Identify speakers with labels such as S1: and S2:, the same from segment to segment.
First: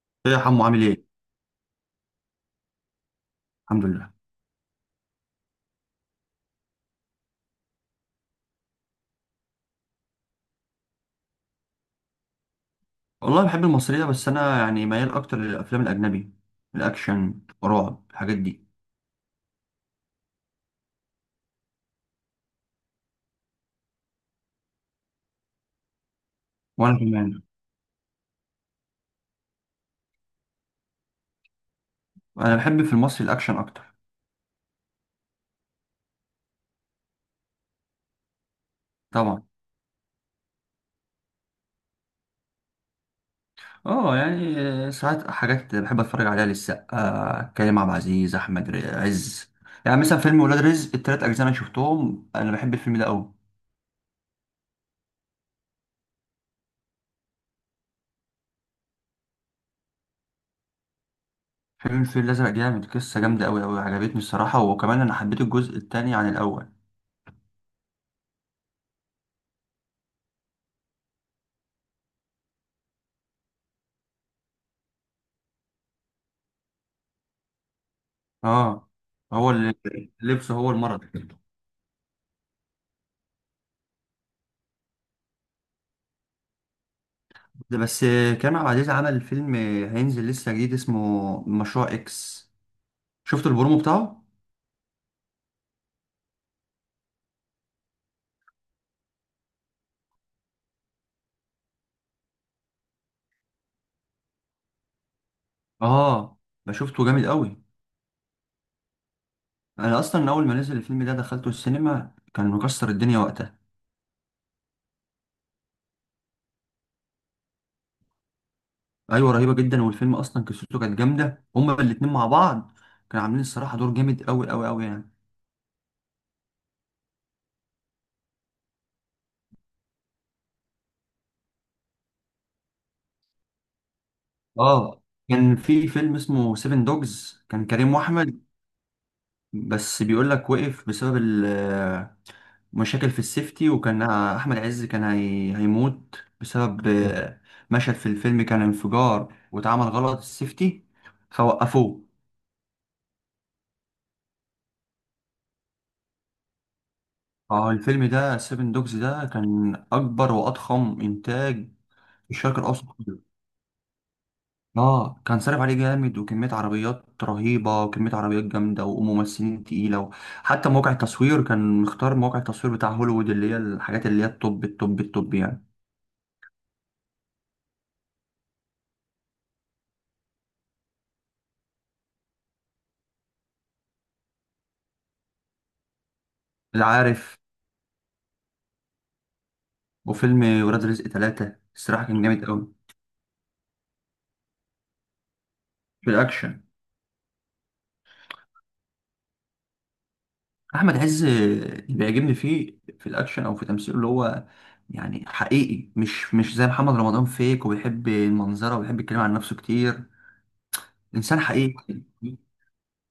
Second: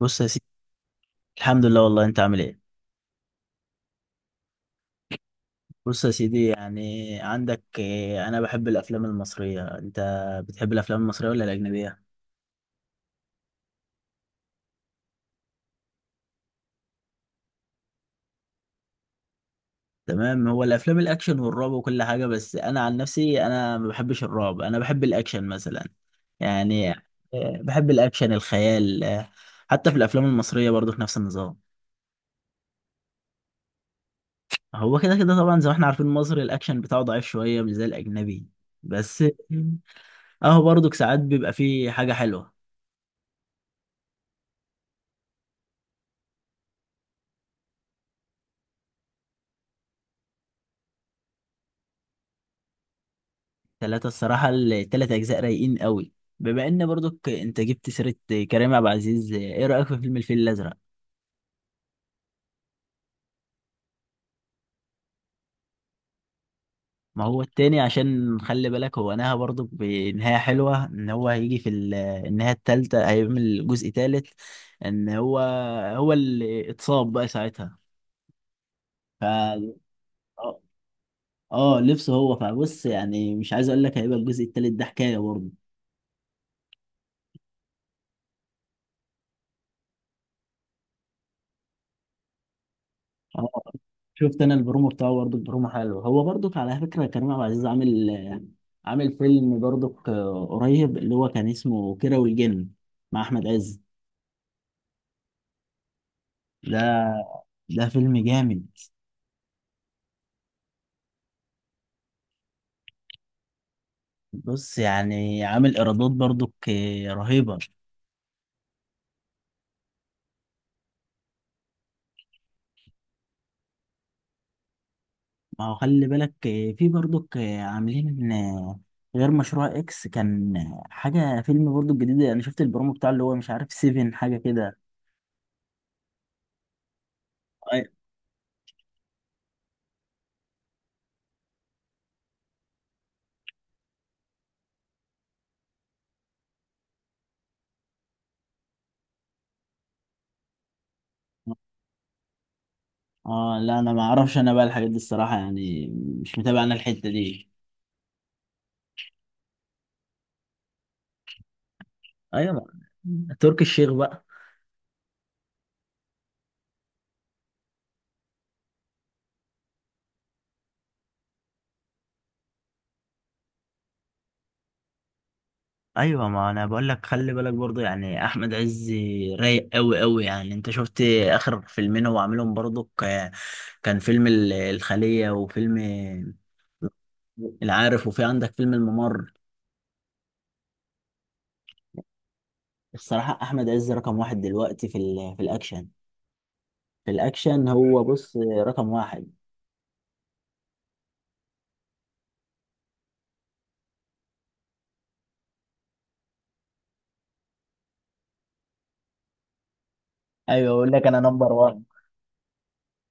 S1: بص يا
S2: ايه يا
S1: سيدي،
S2: حمو عامل ايه؟
S1: الحمد لله. والله انت عامل ايه؟
S2: الحمد لله.
S1: بص يا سيدي، يعني عندك انا بحب الافلام المصريه. انت بتحب الافلام المصريه ولا الاجنبيه؟
S2: والله بحب المصرية، بس أنا يعني ميال أكتر للأفلام الأجنبي، الأكشن، رعب، الحاجات دي.
S1: تمام. هو الافلام الاكشن والرعب وكل حاجه، بس انا عن نفسي انا ما بحبش الرعب، انا بحب الاكشن مثلا. يعني
S2: وأنا كمان.
S1: بحب الاكشن، الخيال، حتى في الافلام المصريه برضو في نفس النظام.
S2: أنا بحب في المصري الأكشن أكتر.
S1: هو كده كده طبعا، زي ما احنا عارفين مصر الاكشن بتاعه ضعيف شويه، مش زي الاجنبي، بس
S2: طبعا.
S1: اهو برضو ساعات بيبقى فيه حاجه حلوه.
S2: أه يعني، ساعات حاجات بحب أتفرج عليها للسقا، كريم عبد العزيز، أحمد عز. يعني مثلا فيلم ولاد رزق، التلات أجزاء أنا شفتهم. أنا بحب الفيلم ده أوي.
S1: ثلاثة، الصراحة الثلاث أجزاء رايقين قوي. بما إن برضك أنت جبت سيرة كريم عبد العزيز، إيه رأيك في فيلم الفيل الأزرق؟
S2: فيلم الفيل الأزرق جامد، قصة جامدة أوي أوي، عجبتني الصراحة. وكمان أنا حبيت الجزء التاني عن الأول.
S1: ما هو التاني عشان خلي بالك هو نهى برضك بنهاية حلوة، إن هو هيجي في النهاية التالتة هيعمل جزء تالت، إن هو. هو اللي اتصاب بقى ساعتها.
S2: أه.
S1: ف
S2: هو
S1: آه
S2: اللي- اللبس هو المرض.
S1: لبسه هو. فبص يعني، مش عايز أقول لك، هيبقى الجزء التالت ده حكاية برضه.
S2: ده بس. كريم عبد العزيز عمل فيلم هينزل لسه جديد اسمه مشروع اكس، شفت البرومو بتاعه.
S1: شفت انا البرومو بتاعه برضه، البرومو حلو، هو برضه على فكره كريم عبد العزيز عامل فيلم برضه قريب اللي هو كان اسمه كيرة والجن، مع احمد عز.
S2: اه، ده
S1: ده
S2: شفته جامد قوي.
S1: ده فيلم جامد.
S2: انا اصلا اول ما نزل الفيلم ده دخلته السينما، كان مكسر الدنيا وقتها.
S1: بص يعني عامل ايرادات برضه رهيبه.
S2: ايوه، رهيبه جدا. والفيلم اصلا قصته كانت جامده، هما الاتنين مع بعض كانوا عاملين الصراحه دور جامد قوي قوي قوي يعني.
S1: ما هو خلي بالك، في برضه عاملين، غير مشروع اكس، كان حاجه فيلم برضه جديد انا شفت البرومو بتاعه، اللي هو مش عارف سيفن حاجه كده.
S2: اه، كان في فيلم اسمه سيفن دوجز، كان
S1: أي-
S2: كريم واحمد. بس بيقول لك وقف بسبب مشاكل في السيفتي، وكان احمد عز كان هيموت بسبب مشهد في الفيلم كان انفجار واتعمل غلط السيفتي فوقفوه.
S1: اه لا، انا ما اعرفش انا بقى الحاجات دي الصراحه يعني، مش متابع انا الحته دي.
S2: اه، الفيلم ده سيفن دوجز ده كان اكبر واضخم انتاج في
S1: ايوه،
S2: الشرق الاوسط كله.
S1: تركي الشيخ بقى.
S2: اه، كان صارف عليه جامد، وكميه عربيات رهيبه، وكميه عربيات جامده، وممثلين تقيله. حتى مواقع التصوير كان مختار مواقع التصوير بتاع هوليوود، اللي هي الحاجات اللي هي التوب التوب التوب يعني.
S1: ايوه، ما انا بقول لك، خلي بالك برضو يعني احمد عز رايق قوي قوي، يعني انت شفت اخر فيلمين هو عاملهم برضو، كان فيلم الخلية، وفيلم
S2: العارف،
S1: العارف، وفي عندك فيلم الممر.
S2: وفيلم ولاد رزق ثلاثة، الصراحة كان جامد أوي.
S1: الصراحة احمد عز رقم واحد دلوقتي، في الاكشن.
S2: في الاكشن.
S1: في الاكشن هو بص، رقم واحد.
S2: احمد عز اللي بيعجبني فيه في الاكشن او في تمثيله اللي هو، يعني حقيقي، مش زي محمد رمضان فيك، وبيحب المنظره، وبيحب يتكلم عن نفسه كتير.
S1: ايوه، اقول لك انا
S2: انسان
S1: نمبر وان.
S2: حقيقي.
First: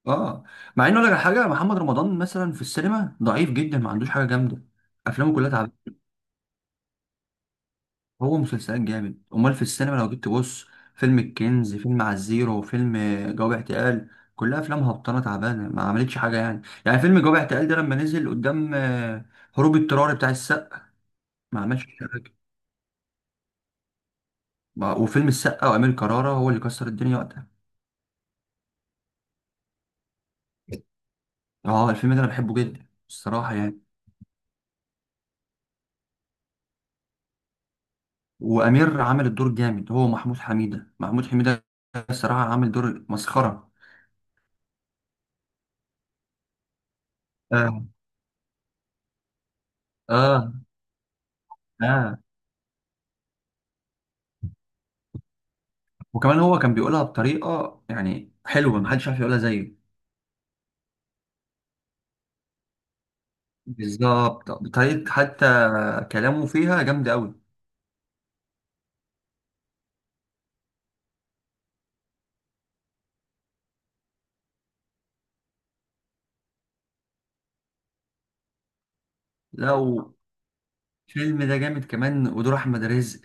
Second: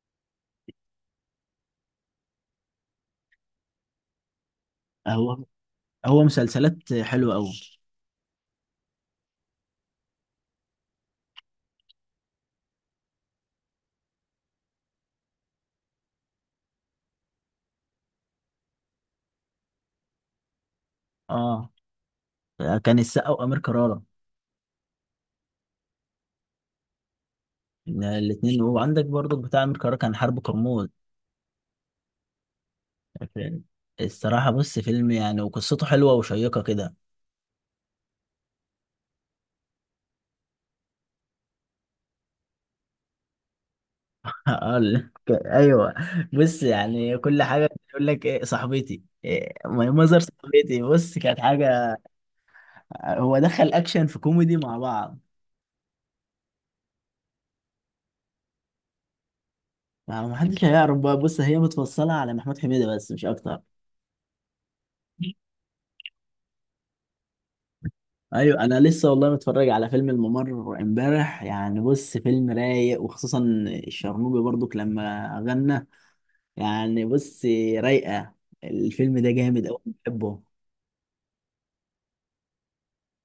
S2: اه. مع انه لك حاجه، محمد رمضان مثلا في السينما ضعيف جدا، ما عندوش حاجه جامده، افلامه
S1: هو
S2: كلها تعبانه.
S1: هو مسلسلات حلوة قوي.
S2: هو مسلسلات جامد، امال في السينما لو جيت تبص، فيلم الكنز، فيلم على الزيرو، فيلم جواب اعتقال، كلها افلام هبطانه تعبانه ما عملتش حاجه يعني. فيلم جواب اعتقال ده لما نزل قدام هروب اضطراري بتاع السقا، ما
S1: اه،
S2: عملش حاجه.
S1: كان السقا وامير كرارة
S2: وفيلم السقا وامير كرارة هو اللي كسر الدنيا وقتها.
S1: الاثنين. وعندك برضو بتاع أمير كرارة كان حرب كرموز.
S2: اه، الفيلم ده انا بحبه جدا الصراحه يعني.
S1: الصراحة بص فيلم يعني، وقصته حلوة وشيقة كده.
S2: وامير عمل الدور جامد. هو محمود حميده، محمود حميده الصراحه عامل دور مسخره.
S1: ايوه. بص يعني كل حاجة،
S2: اه،
S1: يقول لك ايه صاحبتي، إيه مظهر
S2: اه،
S1: صاحبتي، بص كانت حاجة.
S2: اه.
S1: هو دخل اكشن في كوميدي مع بعض.
S2: وكمان هو كان بيقولها بطريقة يعني حلوة، محدش عارف يقولها زيه.
S1: ما حدش هيعرف بقى، بص هي متفصلة على محمود حميدة بس، مش اكتر.
S2: بالظبط، بطريقة حتى كلامه فيها جامدة أوي.
S1: ايوه، انا لسه والله متفرج على فيلم الممر امبارح، يعني بص فيلم رايق، وخصوصا الشرنوبي برضو لما غنى، يعني بص رايقة. الفيلم ده جامد
S2: لا،
S1: أوي،
S2: والفيلم
S1: بحبه.
S2: ده جامد كمان. ودور أحمد رزق،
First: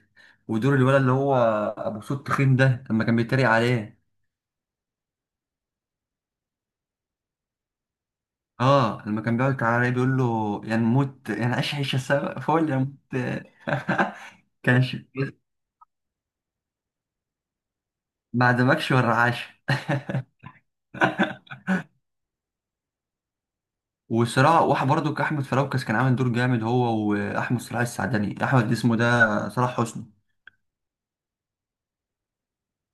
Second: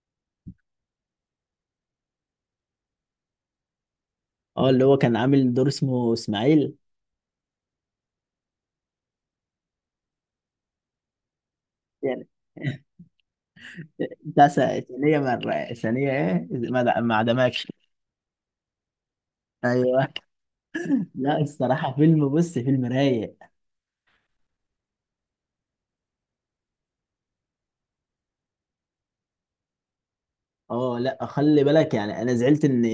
S2: ودور الولد اللي هو أبو صوت تخين ده، لما كان بيتريق عليه.
S1: اه، اللي هو كان عامل دور اسمه إسماعيل.
S2: اه، لما كان بيقعد تعالى بيقول له يعني موت، يعني عيش عيشة
S1: يعني
S2: سوا فول يا موت.
S1: بتاع س-
S2: كانش،
S1: ثانية مرة ثانية إيه، ما عدمكش.
S2: ما عدمكش ولا عاش.
S1: أيوه. لا الصراحة فيلم، بص فيلم رايق.
S2: وصراع واحد برضه كأحمد فراوكس كان عامل دور جامد، هو وأحمد صلاح السعدني، اسمه ده صلاح حسني.
S1: اه لا، خلي بالك يعني، أنا زعلت إن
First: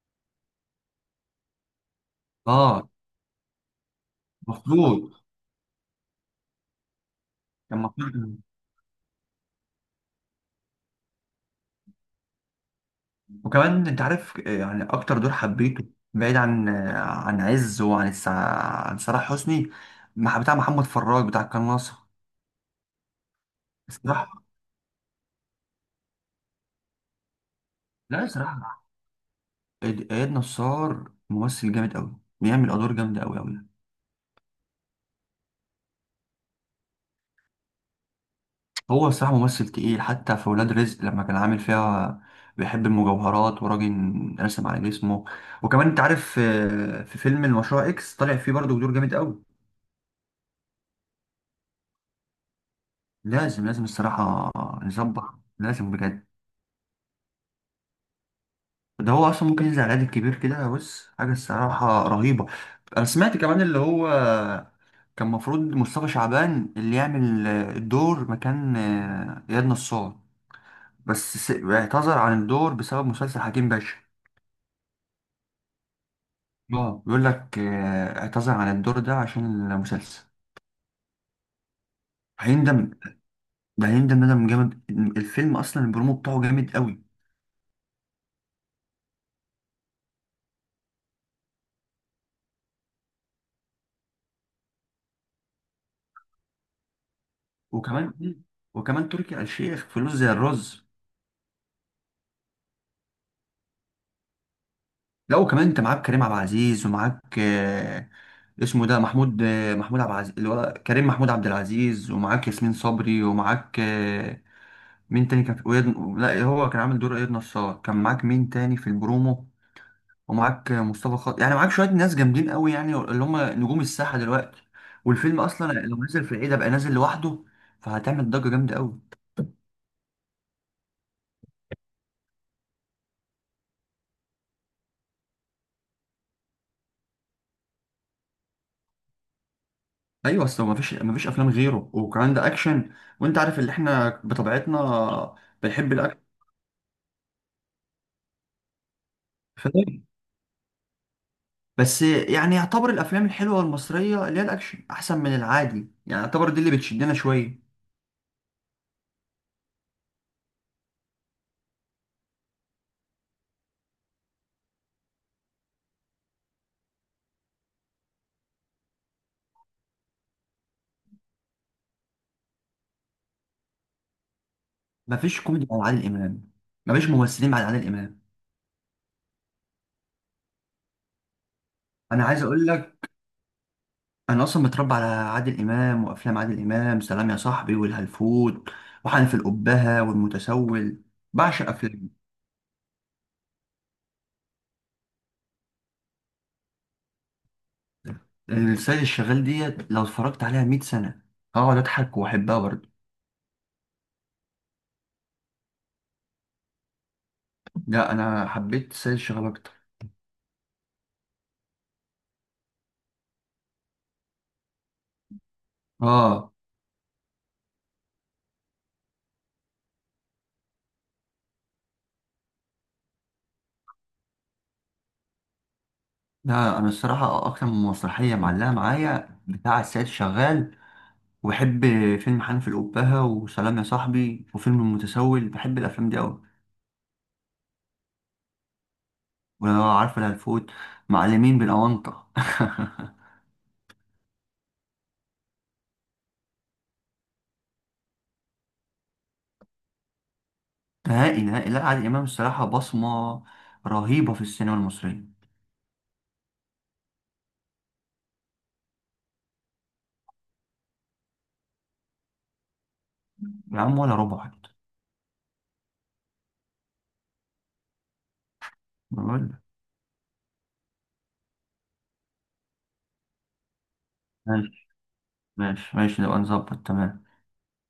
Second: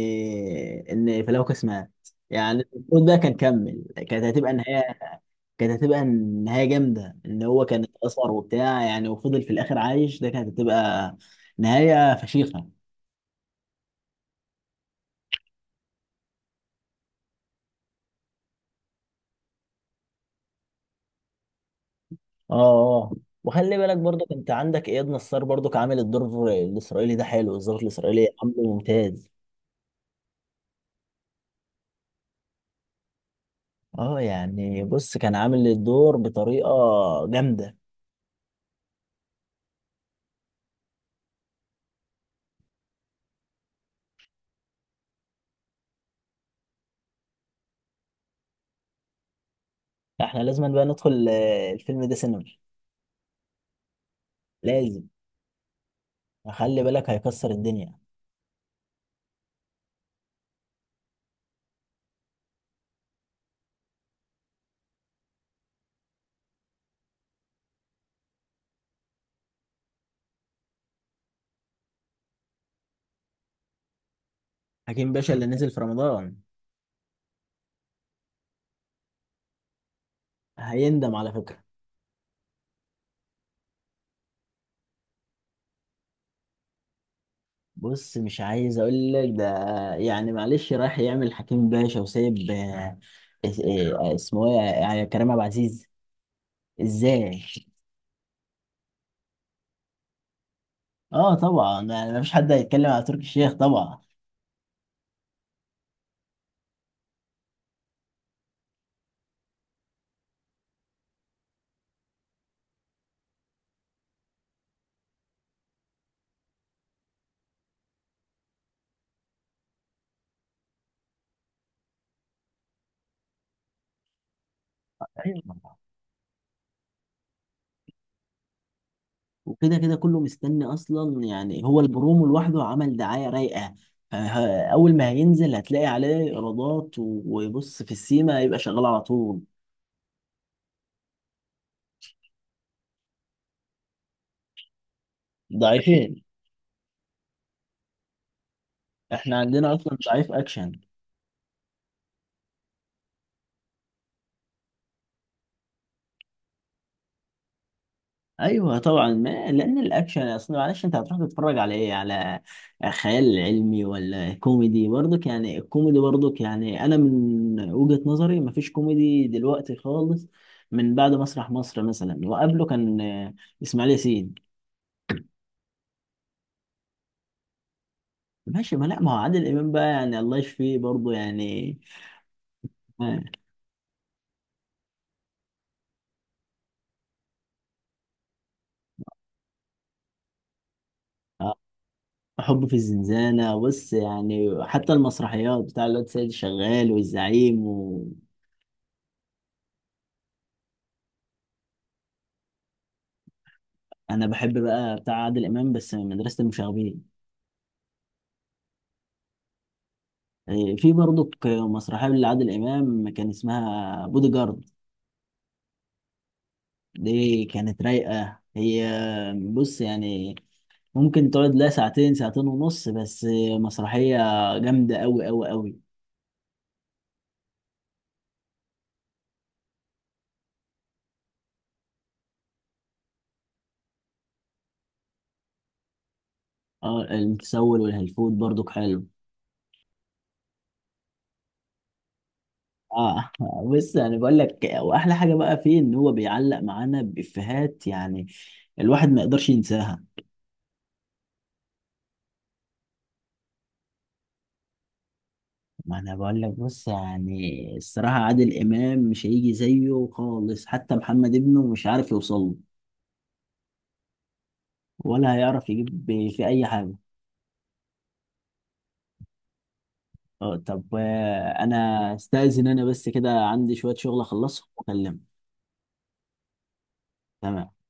S1: إن فلوكس مات، يعني
S2: اه.
S1: المفروض ده كان كمل. كانت هتبقى النهاية
S2: مفروض
S1: كانت هتبقى النهاية جامدة، إن هو
S2: كان
S1: كان اتأثر
S2: مفروض.
S1: وبتاع يعني، وفضل في الآخر عايش، ده كانت هتبقى نهاية فشيخة.
S2: وكمان انت عارف، يعني اكتر دور حبيته، بعيد عن عن عز وعن عن صلاح حسني، بتاع محمد فراج بتاع القناة ناصر.
S1: اه، اه. وخلي بالك برضك،
S2: الصراحة،
S1: انت عندك اياد نصار برضك عامل الدور الاسرائيلي ده حلو، الظابط
S2: لا،
S1: الاسرائيلي عامله
S2: الصراحة،
S1: ممتاز.
S2: إياد نصار ممثل جامد قوي، بيعمل ادوار جامدة قوي قوي.
S1: اه، يعني بص كان عامل الدور بطريقه جامده.
S2: هو الصراحة ممثل تقيل، حتى في ولاد رزق لما كان عامل فيها بيحب المجوهرات وراجل رسم على جسمه. وكمان انت عارف، في فيلم المشروع اكس طالع فيه برضه دور جامد قوي.
S1: احنا لازم بقى ندخل الفيلم ده سينما،
S2: لازم، لازم الصراحة.
S1: لازم.
S2: نظبط. لازم بجد.
S1: خلي بالك هيكسر الدنيا.
S2: ده هو أصلا ممكن ينزل على العيد الكبير كده، بص حاجة الصراحة رهيبة. أنا سمعت كمان اللي هو كان مفروض مصطفى شعبان اللي يعمل الدور مكان إياد نصار، بس اعتذر عن الدور بسبب مسلسل حكيم باشا.
S1: حكيم باشا اللي نزل في رمضان.
S2: اه، بيقول لك، اعتذر عن الدور ده عشان المسلسل.
S1: هيندم على فكره.
S2: هيندم. ده هيندم ندم جامد. الفيلم أصلا البرومو بتاعه جامد قوي.
S1: بص مش عايز اقول لك ده، يعني معلش رايح يعمل حكيم باشا وسايب اسمه ايه يعني كريم عبد العزيز، ازاي؟
S2: وكمان وكمان تركي آل الشيخ فلوس زي الرز.
S1: اه طبعا، يعني مفيش حد هيتكلم على تركي الشيخ طبعا.
S2: لا وكمان، انت معاك كريم عبد العزيز، ومعاك اسمه ده محمود عبد العزيز اللي هو كريم محمود عبد العزيز، ومعاك ياسمين صبري، ومعاك مين تاني كان في لا هو كان عامل دور اياد نصار، كان معاك مين تاني في البرومو، ومعاك مصطفى خاطر. يعني معاك شويه ناس جامدين قوي، يعني اللي هم نجوم الساحه دلوقتي. والفيلم
S1: ايوه
S2: اصلا
S1: طبعاً.
S2: لو نزل في العيد بقى نازل لوحده، فهتعمل ضجه جامده قوي.
S1: وكده كده كله مستني اصلا يعني، هو البرومو لوحده عمل دعايه رايقه. اول ما هينزل هتلاقي عليه ايرادات، و- وبص في السيما هيبقى شغال على طول.
S2: ايوه، اصل ما فيش افلام غيره، وكمان ده اكشن، وانت عارف اللي احنا بطبيعتنا بنحب
S1: ضعيفين. احنا عندنا اصلا
S2: الاكشن.
S1: ضعيف اكشن.
S2: بس يعني يعتبر الافلام الحلوه المصريه اللي هي الاكشن احسن من العادي. يعني يعتبر دي اللي بتشدنا شويه.
S1: ايوه طبعا، ما لان الاكشن اصل معلش، انت هتروح تتفرج على ايه؟ على خيال علمي ولا كوميدي برضك؟ يعني الكوميدي برضك يعني، انا من وجهة نظري مفيش كوميدي دلوقتي خالص، من بعد مسرح مصر مثلا، وقبله كان اسماعيل ياسين.
S2: مفيش كوميدي على عادل امام، مفيش ممثلين بعد عادل امام.
S1: ماشي، ما لا، ما هو عادل امام بقى يعني، الله يشفيه برضه يعني.
S2: انا عايز اقول لك،
S1: آه،
S2: انا اصلا متربى على عادل امام. وافلام عادل امام، سلام يا صاحبي، والهلفوت، وحنف القبهه، والمتسول،
S1: آه،
S2: بعشق افلام.
S1: حب في الزنزانة، بص يعني حتى المسرحيات بتاع الواد سيد شغال والزعيم و.
S2: السيد الشغال ديت لو اتفرجت عليها 100 سنه هقعد اضحك واحبها برضه.
S1: انا بحب بقى بتاع عادل امام، بس من مدرسة المشاغبين.
S2: لا، انا حبيت السيد الشغال اكتر.
S1: إيه، في برضك مسرحية لعادل إمام كان اسمها بودي جارد.
S2: اه،
S1: دي كانت رايقة هي، بص يعني ممكن تقعد لها ساعتين، ساعتين ونص بس. مسرحية جامدة أوي أوي أوي.
S2: لا انا الصراحه اكتر من مسرحيه معلقه معايا بتاع السيد شغال. وبحب فيلم حنف الأبهة وسلام يا صاحبي وفيلم المتسول، بحب الافلام دي قوي.
S1: اه، المتسول والهلفوت برضك حلو.
S2: ولو عارف الهلفوت، معلمين بالاونطه.
S1: اه. بص يعني بقول لك، وأحلى حاجة بقى فيه إن هو بيعلق معانا بإفيهات، يعني الواحد ما يقدرش ينساها.
S2: نهائي نهائي، لا عادل امام الصراحه بصمه رهيبه في السينما المصريه.
S1: ما انا بقول لك، بص يعني الصراحة عادل إمام مش هيجي زيه خالص، حتى محمد ابنه مش عارف يوصل له.
S2: يا عم ولا ربع حتى.
S1: ولا هيعرف يجيب في اي حاجه.
S2: بقول لك.
S1: اه طب، انا استاذن، انا بس كده عندي شويه شغل اخلصه
S2: ماشي،
S1: واكلمك.
S2: ماشي، ماشي، نبقى نظبط تمام.
S1: تمام.